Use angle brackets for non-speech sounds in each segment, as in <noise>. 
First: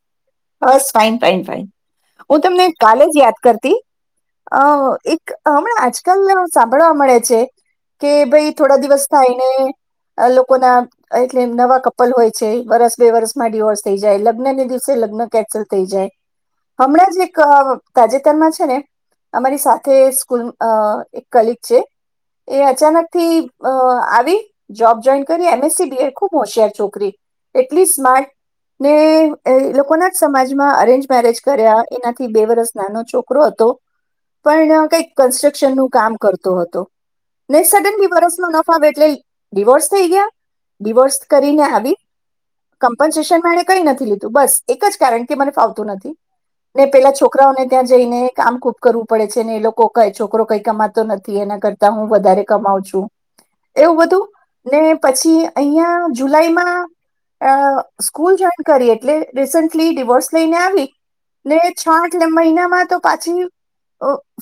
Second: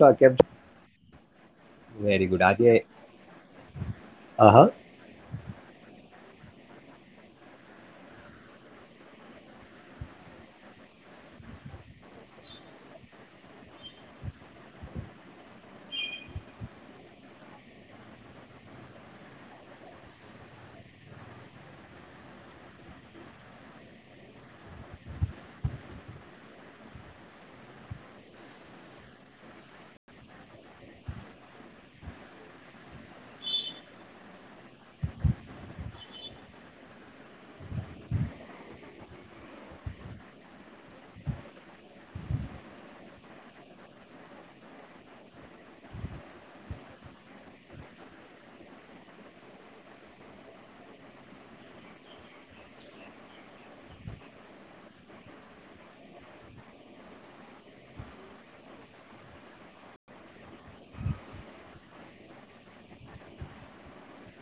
તો કેમ બસ fine fine fine very good હું તમને આજે કાલે જ યાદ કરતી હા અ એક હમણાં આજકાલ સાંભળવા મળે છે કે ભાઈ થોડા દિવસ થાયને લોકો ના એટલે નવા કપલ હોય છે વરસ બે વરસમાં ડડીવોર્સ થઈ જાય લગ્નને દિવસે લગન કેનસલ થય જાય હમણાં જ એક તાજેતરમાં છે ને અમારી સાથે સ્કૂલ એક કલિક છે એ અચાનક થી આવી જોબ જોઈન કરી એમએસસી બીડ ખુબ હોશિયાર છોકરી એટલી સ્માર્ટ ને એ લોકોના સમાજમાં અરેન્જ મેરેજ કર્યા એનાથી બે વરસ નાનો છોકરો હતો પણ કઈક કન્સ્ટ્રક્શન નું કામ કરતો હતો ને સડન બી વરસ ન નફા એટલે ડિવોર્સ થઈ ગયા ડિવોર્સ કરીને આવી કમ્પન્સેશનમાં એણે કઈ નથી લીધું બસ એક જ કારણ કે મને ફાવતું નથી ને પેલા છોકરાઓને ત્યાં જઈને કામ ખૂબ કરવું પડે છે ને એ લોકો ક છોકરો કઈ કમાતો નથી એના કરતા હું વધારે કમાવ છું એવું બધું ને પછી અહં જુલાઈમાં સ્કૂલ જોઈન કરી એટલે રસ ડિવોર્સ લઈને આવી ને છ આટ મહિનામાં તો પાછી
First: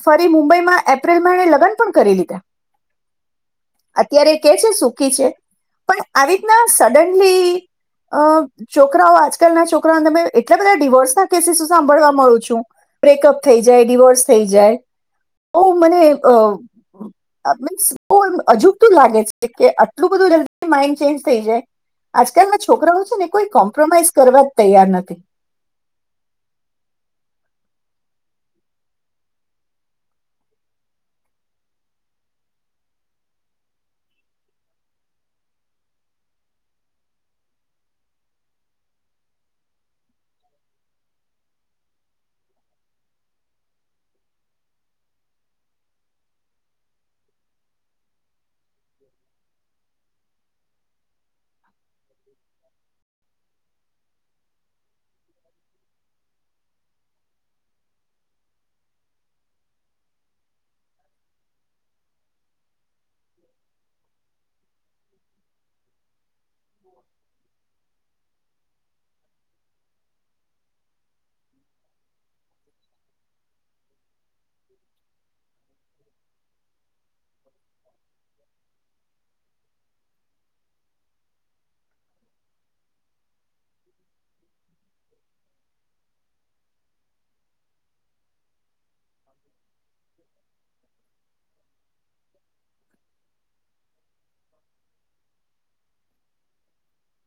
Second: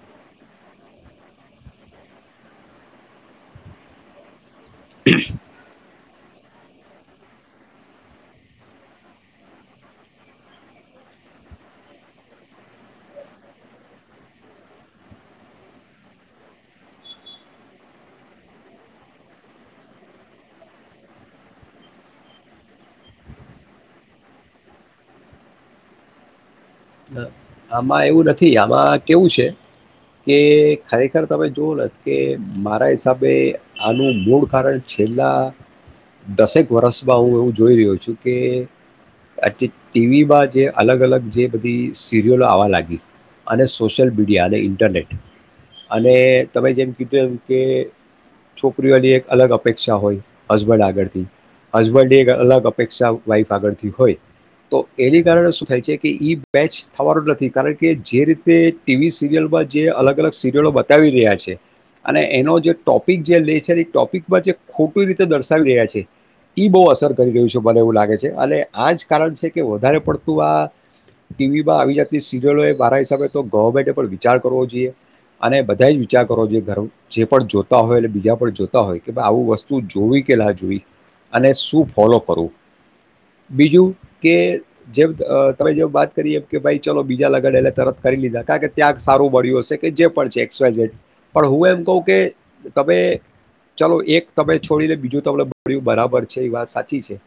ફરી મુંબઈમાં એપ્રિલમાં લગ્ન પણ કરી લીધા અત્યારે કે છે સુખી છે પણ આવી રીતના સડનલી અ છોકરાઓ આજકાલના છોક રા તમે એટલા બધા ડિવોર્સ ના કેસીસ સાંભળવા મળું છું બ્રેકઅપ થઈ જાય ડિવોર્સ થઈ જાય બોવ મને મીન્સ બ અજુબતું લાગે છે કે આટલું બધું જલ્દી માઇન્ડ ચેન્જ થઈ જાય આજકાલના છોકરાઓ છે ને કોઈ કોમ્પ્રોમાઈઝ કરવા તૈયાર નથી આમાં એવું નથી આમાં કેવું છે કે ખરેખર તમે જોવો કે મારા હિસાબે આનું મૂળ કારણ છેલ્લા દસેક વર્ષમાં હું એવું જોઈ રહ્યો છું કે આ ટીવીમાં જે અલગ અલગ જે સીરિયલો આવવા લાગી અને સોશિયલ મીડિયા અને ઇન્ટરનેટ અને તમે જેમ કીધું એમ કે છોકરીઓની એક અલગ અપેક્ષા હોય હસબન્ડ આગળથી હસબન્ડની એક અલગ અપેક્ષા વાઈફ આગળથી હોય તો એની કારણે શું થાય છે કે બેચ થવાનું નથી કારણ કે જે રીતે ટીવી સિરિયલમાં જે અલગ અલગ સિરિયલો બતાવી રહ્યા છે અને એનો જે ટોપિક જે લે છે એ ટોપિકમાં જે ખોટી રીતે દર્શાવી રહ્યા છે. ઈ બહુ અસર કરી રહ્યું છે મને એવું લાગે ગે છે આજ કાર છે કે વધારે પડતું આ ટીવીમાં આવી જાતની સિરિયલોએ મારા હિસાબે તો ગવર્મેન્ટે પણ વિચાર કરવો જોઈએ અને બધા જ વિચાર કરવો જોઈએ ઘર જે પણ જોતા હોય એટલે બીજા પણ જોતા હોય કે ભાઈ આવું વસ્તુ જોવી કે ના જોઈ અને શું ફોલો કરવું બીજું કે જે અ તમે જે વાત કરી એમ કે ભાઈ ચલો બીજા લગ્ન એલે તરત કરી લીધા કારણ કે ત્યાં સારું મળળ્યું હશે કે જે પણ છે એક્સવાઝેડ પણ હું એમ કહું કે તમે ચલો એક તમે છોડીને બીજું તમને મળ્યું બરાબર છે એ વાત સાચી છે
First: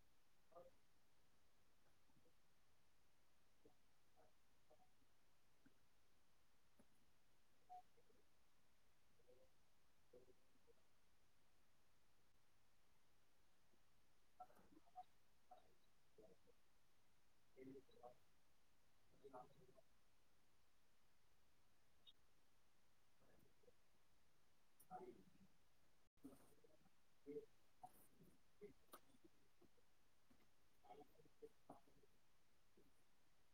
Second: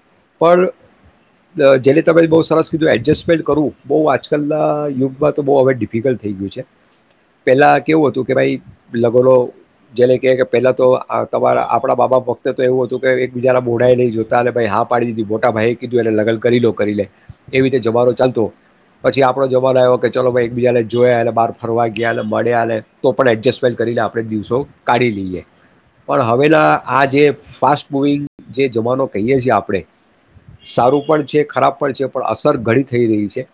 પણ જેને તમે બહુ સરસ કીધું એડજસ્ટમેન્ટ કરું બહુ આજકાલના યુગમાં તો બહુ હવે ડિફિકલ્ટ થઈ ગયું છે પહેલાં કેવું હતું કે ભાઈ લગલો જેને કહે કે પહેલાં તો તમારા આપણા બાબા વખતે તો એવું હતું કે એકબીજાના બોઢએ નહીં જોતા અનેલે ભાઈ હા પાડી દીધી મોટા ભાઈ કીધું એને લગન કરી લો કરી લે એવી રીતે જવારો ચાલતો પછી આપડો જમાનો આવ્યો કે ચલોઈ એકબીજાને જોયા એલે બાર ફરવા ગયા એલે મળ્યાને તો પણ એડજસ્ટમેન્ટ કરી લે આપણે દિવસો કાઢી લઈએ પણ હવેના આ જે ફાસ્ટ મુવિંગ જે જમાનો કહીએ છીએ આપણે સારું પણ છે ખરાબ પણ છે પણ અસર ઘણી થઈ રહી છે.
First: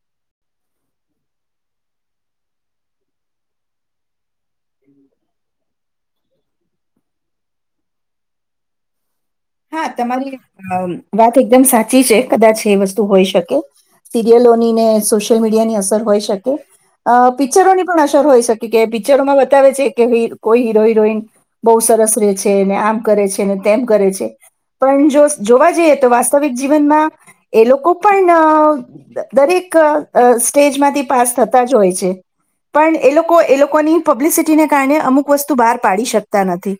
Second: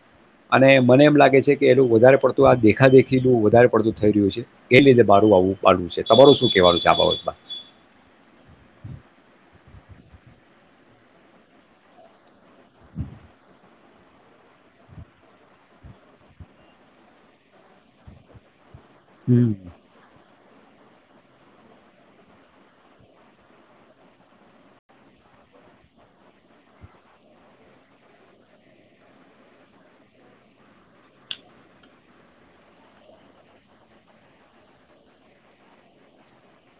અને મને એમ લાગે છે કે એલું વધારે પડતું આ દેખાદેખીનું વધારે પડતું થઈ રહ્યું છે. એ લીધે મારું આવું પાડું છે તમારું શું કેવાનું છે આ બાબતમાં હા તમારી અમ વાત એકદમ સાચી છે. કદાચ એ વસ્તુ હોઈ શકે સિરિયલો ની ને સોશિયલ મીડિયા ની અસર હોય શકે અ પિક્ચરોની પણ અસર હોય શ પિક્ચરોમાં હમ બતાવે છે કે ભ કોઈ હીરો-હિરોઈન બહુ સરસ રહે છે ને આમ કરે છે ને તેમ કરે છે. પણ જો જોવા જઈએ તો વાસ્તવિક જીવનમાં એ લોકો પણ અ દરેક અ સ્ટેજમાંથી પાસ થતા જ હોય છે પણ એ લોકો એ લોકોની પબ્લિસિટીને કારણે અમુક વસ્તુ બહાર પાડી શકતા નથી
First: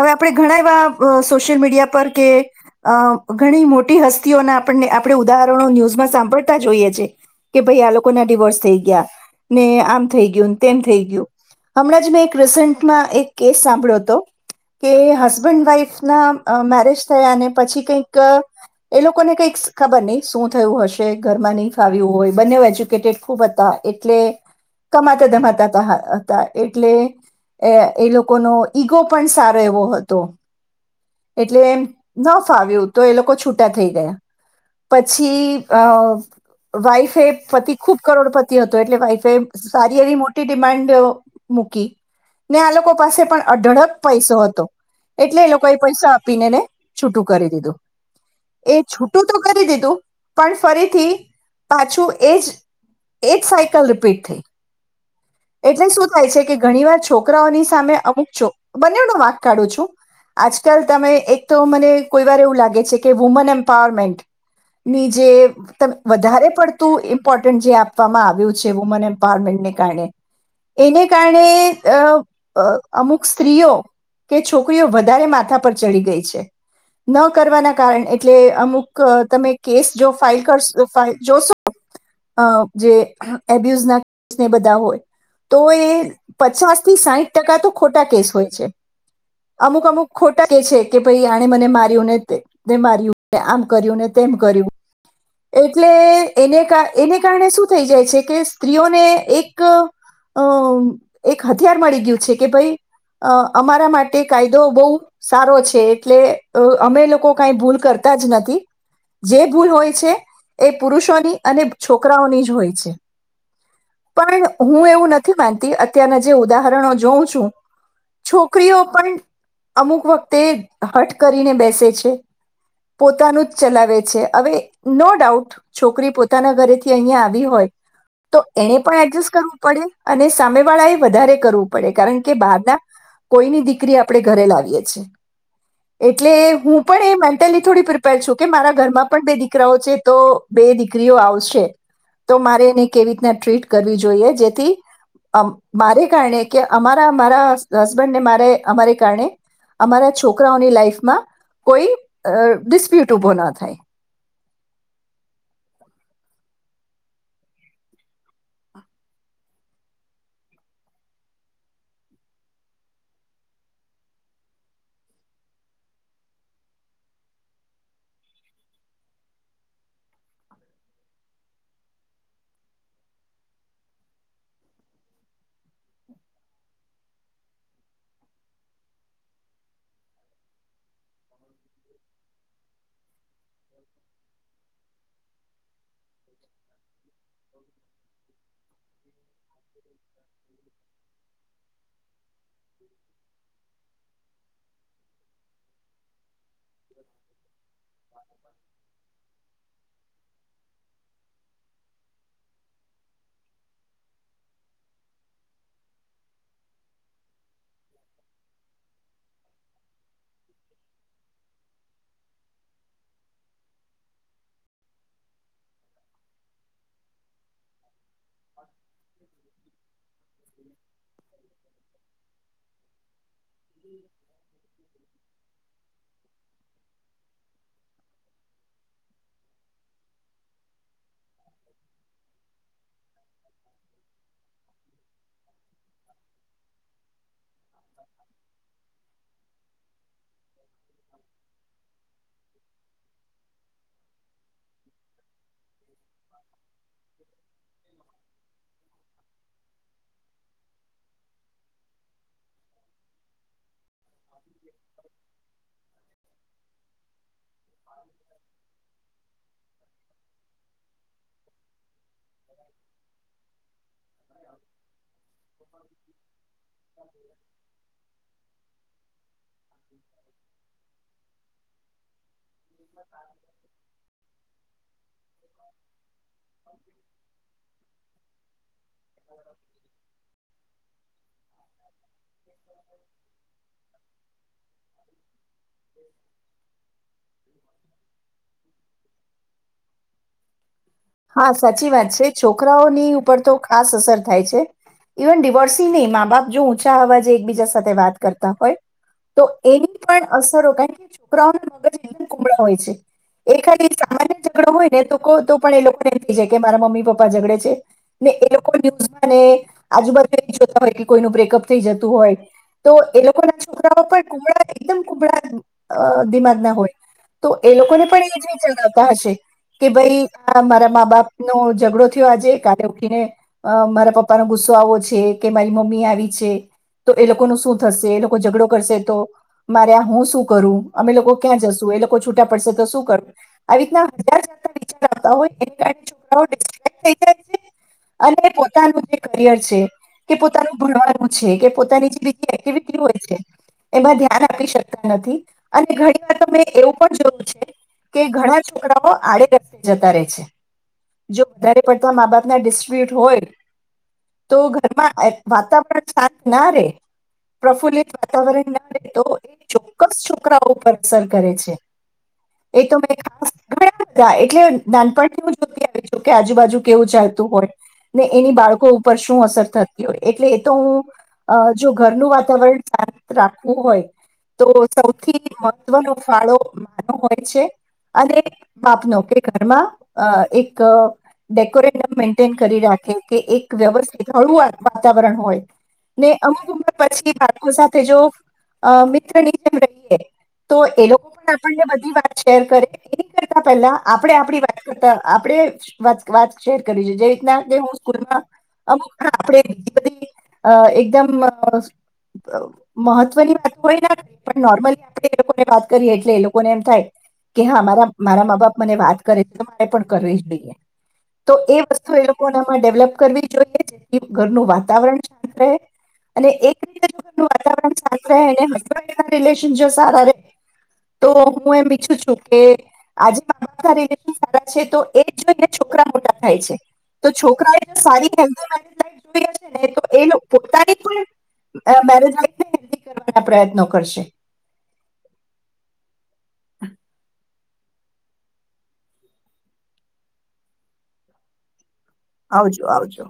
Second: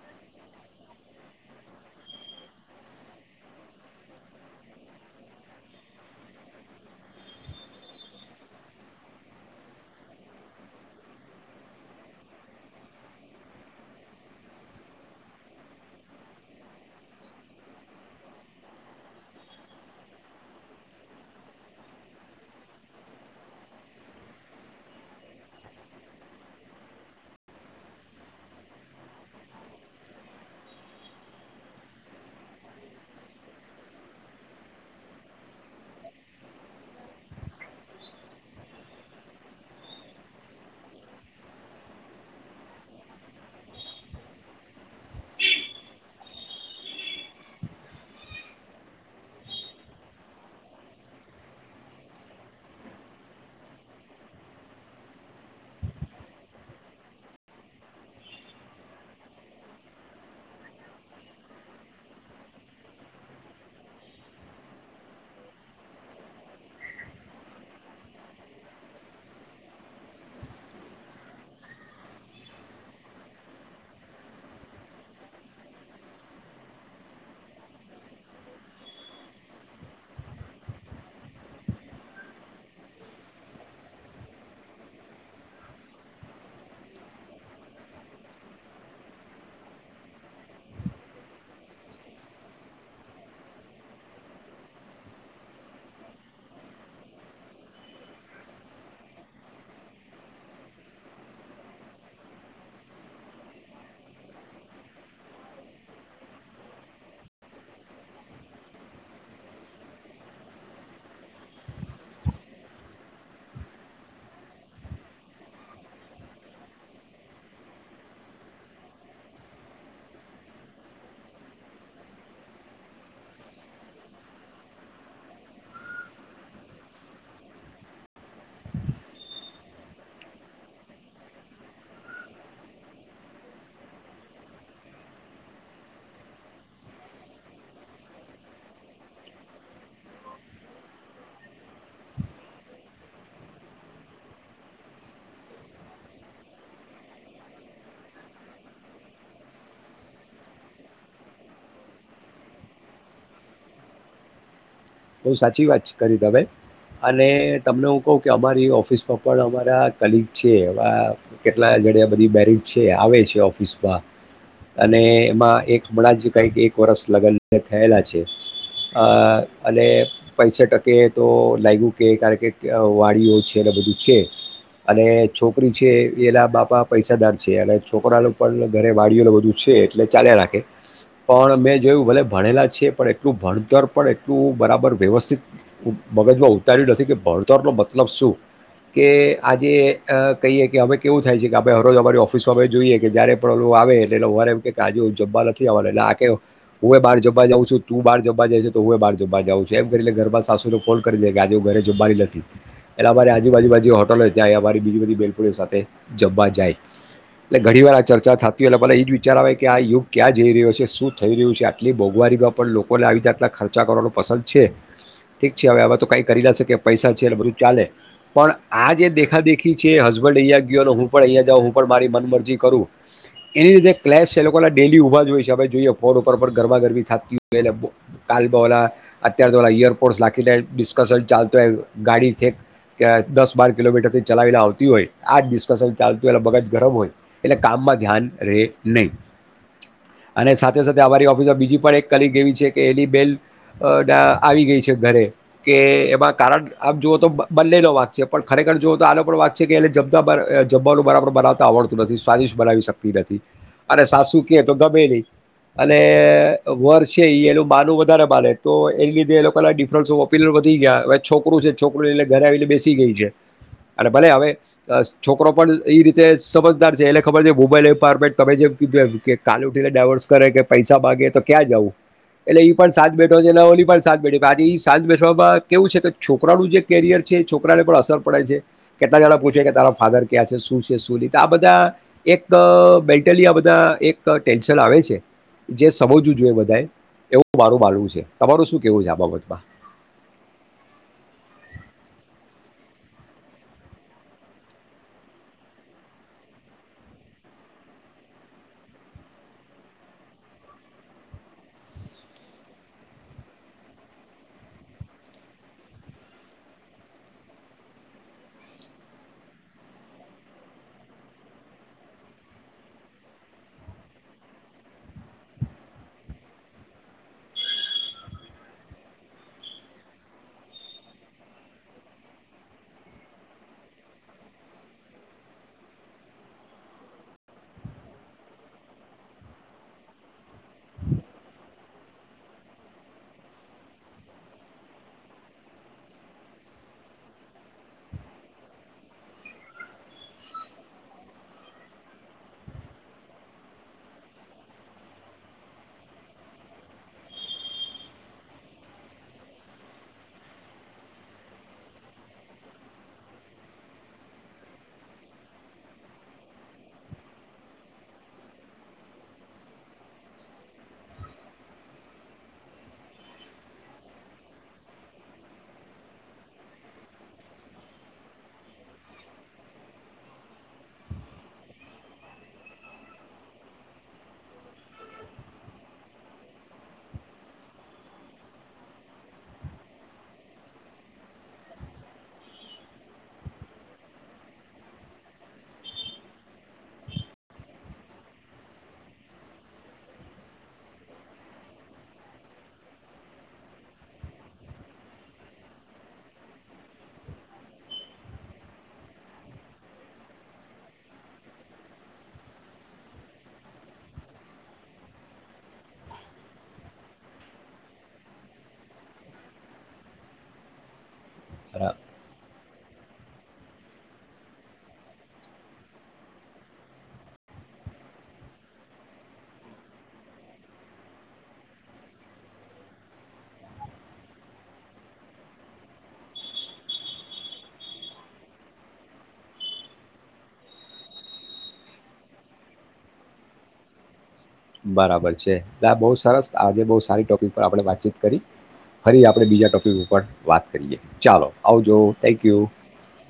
હવે આપણે ઘણા એવા અ સોશિયલ મીડિયા અ ઘણી મોટી હસ્તીઓના આપ આપણે ઉદાહરણો ન્યૂઝમાં સાંભળતા જોઈએ છે, કે ભાઈ આ લોકો ના ડડીિવોર્સ થઈ ગયા, ને આમ થઈ ગયું તેમ થઈ ગયું, હમણાં જ મેં એક રીસન્ટમાં એક કેસ સાંભળ્યો હતો, કે હસબન્ડ વાઈફ ના અ મે મેરેજ થયા અને પછી કઈક એ લોકોને કઈક ખબર નહ શું થયું હશે ઘરમાં નહી ફાવ્યું હોય બંને એજ્યુકેટેડ ખૂબ હતા. એટલે કમાતા ધમાતા હતા, એટલે એ લોકોનો ઈગો પણ સારો એવો હતો. એટલે ન ફાવ્યું તો એ લોકો છૂટા થઈ ગયા, પછી અ વાઈફ એ પતિ ખુબ કરોડપતિ હતો એટલે વાઈફે સારી એવી મોટી ડિમાન્ડ મૂકી, ને આ લોકો પાસે પણ અઢળક પૈસો હતો, એટલે એ લોકો એ પૈસા પીનેને છૂટું કરી દીધું, એ છૂટું તો કરી દીધું પણ ફરીથી પાછું એજ, એજ સાયકલ રિપીટ થઈ, એટલે શું થાય છે કે ઘણીવાર છોકરાઓની સામે અમુક છોક બંનેનો વાક કાઢું છું, આજકાલ તમે એક તો મને કોઈ વાર એવું લાગે છે કે વુમન એમ્પાવરમેન્ટ, ની જે વધારે પડતું ઇમ્પોર્ટન્ટ જે આપવામાં આવ્યું છે વુમન એમ્પાવરમેન્ટને કારણે, એને કારણે અ અ અમુક સ્ત્રીઓ કે છોકરીઓ વધારે માથા પર ચડી ગઈ છે, ન કરવાના કારણે એટલે અમુક તમે કેસ જો ફાઇલ કરશો ફાઇલ જોશો અ જે અહ, એબ્યુઝ ના કે ને બધા હોય, તો એ પચાસ થી સાહીઠ ટકા તો ખોટા કેસ હોય છે, અમુક-અમુક ખોટા કે છે કે ભાઈ આણે મને માર્યું ને તે માર્યું, આમ કર્યું ને તેમ કર્યું. એટલે એને કારણ એને કારણે શું થઈ જાય છે કે સ્ત્રીઓને એક, અ એક હથિયાર મળી ગયું છે કે ભઈ અ અમારા માટે કાયદો બહુ સારો છે એટલે અ અમે લોકો કઈ ભૂલ કરતા જ નથી, જે ભૂલ હોય છે એ પુરુષોની અને છોકરાઓની જ હોય છે, પણ હું એવું નથી માનતી અત્યારના જે ઉદાહરણો જોઉં છું, છોકરીઓ પણ અમુક વખતે હઠ કરીને બેસે છે, પોતાનું જ ચલાવે છે હવે નો ડાઉટ છોકરી પોતાના ઘરેથી અહિયા આવી હોય, તો એણે પણ એડજસ્ટ કરવું પડે અને સામે વાળા એ વધારે કરવું પડે. કારણ કે, બહારના કોઈની દીકરી આપણે ઘરે લાવીએ છીએ, એટલે હું પણ એ મેન્ટલી થોડી પ્રિપેર છું કે મારા ઘરમાં પણ બે દીકરી દીકરાઓ છે તો બે દીકરીઓ આવશે, તો મારે એને કેવી રીતના ટ્રીટ કરવી જોઈએ જેથી, અ મારે કારણે કે અમારા મારા હસબન્ડને મારે અમારે કારણે, અમારા છોકરાઓની લાઈફમાં કોઈ ડિસ્પ્યુટ ઉભો ન થાય. બઉ સાચી વાત છે કરી તમે, અને તમને હું કહું કે અમારી ઓફિસમાં પણ અમારા કલીગ છે એ કેટલા ઘડ બધી મેરિડ છે આવે છે ઓફિસમાં, અને એમાં એક હમણાં જ કઈક એક વર્ષ લગ્ન થયેલા છે, અ અને પૈસા ટકે તો અ લાગ્યું કે કારણ કે વાડીઓ છે એલે બધું છે, અને છોકરી છે એલા બાપા પૈસાદાર છે અને છોકરાનું પણ ઘરે વાડીઓને બધું છે એટલે ચાલ્યા રાખે પણ મેં જોયું ભલે ભણેલા છે, પણ એટલું ભણતર પણ તું બરાબર વ્યવસ્થિત મગજમાં ઉતાર્યું નથી કે ભણતરનો મતલબ શું? કે આજે કહીએ કે અમે કેવું થાય છે કે ભાઈ હરોજ અમારી ઓફ ઓફસ હે જોઈએ કે જ્યારે પ્રોબ્લમ આવે અડીએનો વર એમ કે આજે હું જમવા નથી આવવાનો એટલે આ કે હું, એ બહાર જમવા જઉ છું તું બાર જવા જાય છે તો હું બાર એમ કરી ઘરમાં સાસુને ફોન કરી દે કે આજે ઘરે જમવાની નથી, એટલે અમારી આજુબાજુ જયા હોટલો ત્યાં અમારી બીજી બધી બેનપણીઓ સાથે જમવા જાય, એટલે ઘણી વાર આ ચર્ચા થતી હોય એટલે મને એ જ વિચાર આવે કે આ યુગ ક્યાં જઈ રહ્યો છે? શું થઈ રહ્યું છે? આટલી મોંઘવારીમાં પણ લોકોને આવી જતના ખર્ચા કરવાનું પસંદ છે ઠીક છે હવે આવા તો કઈ કરી લ શકે પૈસા છે એટલે બધું ચાલે. પણ આ જે દેખાદેખી છે હસબન્ડ અહિયા ગયો હું પણ અહીંયા જાઉં હું મારી મન મરજી કરું, એને લીધે ક્લેસ એ લોકો ડેઇલી ઉભા જ હોય ભાઈ જોઈએ ફોન ઉપર પણ ગરબા ગરમી થાપતી હોય એટલે કાલ બલા અત્યારે તો ઓલા ઈયરપોર્ટસ લાખીને ડિસ્કશન ચાલતું હોય ગાડી છેક દસ-બાર કિલોમીટર થી ચલાવીને આવતી હોય, આ જ ડિસ્કશન ચાલતું હોય મગજ ગરમ હોય. એટલે કામમાં ધ્યાન રે નહી. અને સાથે-સાથે અમારી ઓફિસમાં બીજી પણ એક કલિક એવી છે. કે એની બલ્ટ- અ ડા આવી ગઈ છે ઘરે, કે એમાં કારણ આમ જુઓ તો બંનનો વાક છે પણ ખરેખર જુઓ તો આનો પણ વાક છે કે એ જમતા જમવાનું બરાબર બનાવતા આવડતું નથી સ્વાદિષ્ટ બનાવી શકતી નથી. અને સાસુ કે તો ગમે નહી, અને એ વર્ષે એ લોકો બાલું વધારે બાલે. એ લીધે એ લોકો ડિફરન્સપ વધી ગયા હવે છોકું છે છોકું એ ઘરે આવી બેસી ગઈ છે, અને ભલે હવે છોકરો પણ એ રીતે સમજદાર છે એલે ખબર છે મોબાઈલ એ તમે જેમ કીધું કે કાલ ઉઠીને ડાયવર્સ કરે કે પૈસા માગે તો ક્યાં જવું, એટલે ઈ પણ સાજ ઓની પણ સા બેઠી આજે સાંત બેઠવામાં કેવું છે કે છોકરાનું જે કેરિયર છે. છોકરા ને પણ અસર પડે છે, કેટલા જણા પૂછે કે તારા ફાધર ક્યાં છે શું છે સુલીત આ બધા એક બેલ્ટલી આ બધા એક ટેન્શન આવે છે, જે સમજવું જોઈએ બધાએ, એવું મારું માનવું છે. તમારું શું કેવું છે આ બાબતમાં? હા સાચી વાત છે છોકરાઓની ઉપર તો ખાસ અસર થાય છે. ઇવન ડિવોર્સ નહી મા બાપ જો <unintelligible> એક બીજા સાથે વાત કરતા હોય. તો એની પણ અસરો કારણ કે છોકરા મગજ કુમળા હોય છે. એ ખાલી સામાન્ય ઝગડો હોય ને તોકો એ લોકોને થઈ જાય કે મારા મમ્મી પપ્પા ઝઘડે છે. ને એ લોકો <unintelligible> આજુબાજુ જોતા હોય કોઈનુ બ્રેકઅપ થઈ જતું હોય. તો એ લોકો ના છોકરાઓ પણ કુબડા એકદમ કુબડા અ દિમાગ ના હોય. તો એ લોકોને પણ એ જ જણાવતા હશે. કે ભાઈ આ મારા મા બાપનો ઝઘડો થયો આજે કલે ઉઠીને મારા પપ્પાનો ગુસ્સો આવો છે. કે મારી મમ્મી આવી છે. તો એ લોકો નુ શું થશે. એ લોકો ઝઘડો કરશે તો. મારે આ હું શું કરું? અમે લોકો ક્યાં જશું? એ લોકો છૂટા પડશે તો શું કરવું? આવી રીતના હજાર <unintelligible> પોતાનું જે કેરિયર છે. કે છોકરાનું ભણવાનું છે. કે પોતાની જે બી એક્ટિવિટી હોય છે. એમાં ધ્યાન આપી શકતા નથી. અને ઘણી વાર મેં એવું પણ જોયું છે. કે ઘણા છોકરાઓ આડે રસ્ જતા રહે છે. જો વધારે પડતા મા બાપના ડિસ્પ્યુટ હોય. તો ઘરમાં વાતાવરણ સાત ના રહેે. પ્રફુલ્લિત વાતાવરણ ના રહે તો એ ચોક્કસ છોકરાઓ ઉપર અસર કરે છે. એ તો <unintelligible> એટલે નાનપણથી હું <unintelligible> કે આજુબાજુ કેવું ચાલતું હોય. ને એની બાળકો ઉપર શું અસર થતી હોય. એટલે એ તો હું જો ઘરનું વાતાવરણ શાંત રાખવું હોય તો સૌથી મહત્વનો ફાળો માનો હોય છે અને બાપનો કે ઘરમાં અ એક ડેકોરેટમ મેન્ટેન કરી રાખે કે એક વ્યવસ્થિત હળું વાતાવરણ હોય. ને અમુક ઉમર પછી બાળકો સાથે જો અ મિત્રની જેમ રહીએ. તો એ લોકો પણ આપણને બધી વાત શેર કરે. એ કરતા પહેલા આપણે આપ વાત કરતા આપડે વાત વાત શેર કરી જોઈએ. જે રીતના કે હું સ્કૂલમાં અમુક આપણે બ બધી એકદમ મઅ મહત્વની વાત હોય પણ નોર્મલી લોકો વાત કરીએ. એટલે એ લોકોને એમ થાય કે હા મારા મારા મા બાપ મને વાત કરે એ પણ કરવી જ જોઈએ તો એ વસ્તુ એ લોકોને ડેવલપ કરવી જોઈએ. ઘરનું વાતાવરણ સ રહે. અને એક રીતેનું વાતાવરણાંત શાંત રહે <unintelligible> રિલેશન જો સારા રહે, તો હું એમ ઈચ્છું છું કે આજના <unintelligible> છે તો એ જોઈ છોકરા મોટા થાય છે. તો છોકરા <unintelligible> પ્રયનો કરશે બરાબર છે. આ બહુ સરસ આજે બહુ સારી ટોપિક પર આપણે વાતચીત કરી. ફરી આપણે બીજા ટોપિક ઉપર વાત કરીએ. ચાલો આવજો. થેન્ક યુ આવજો આવજો.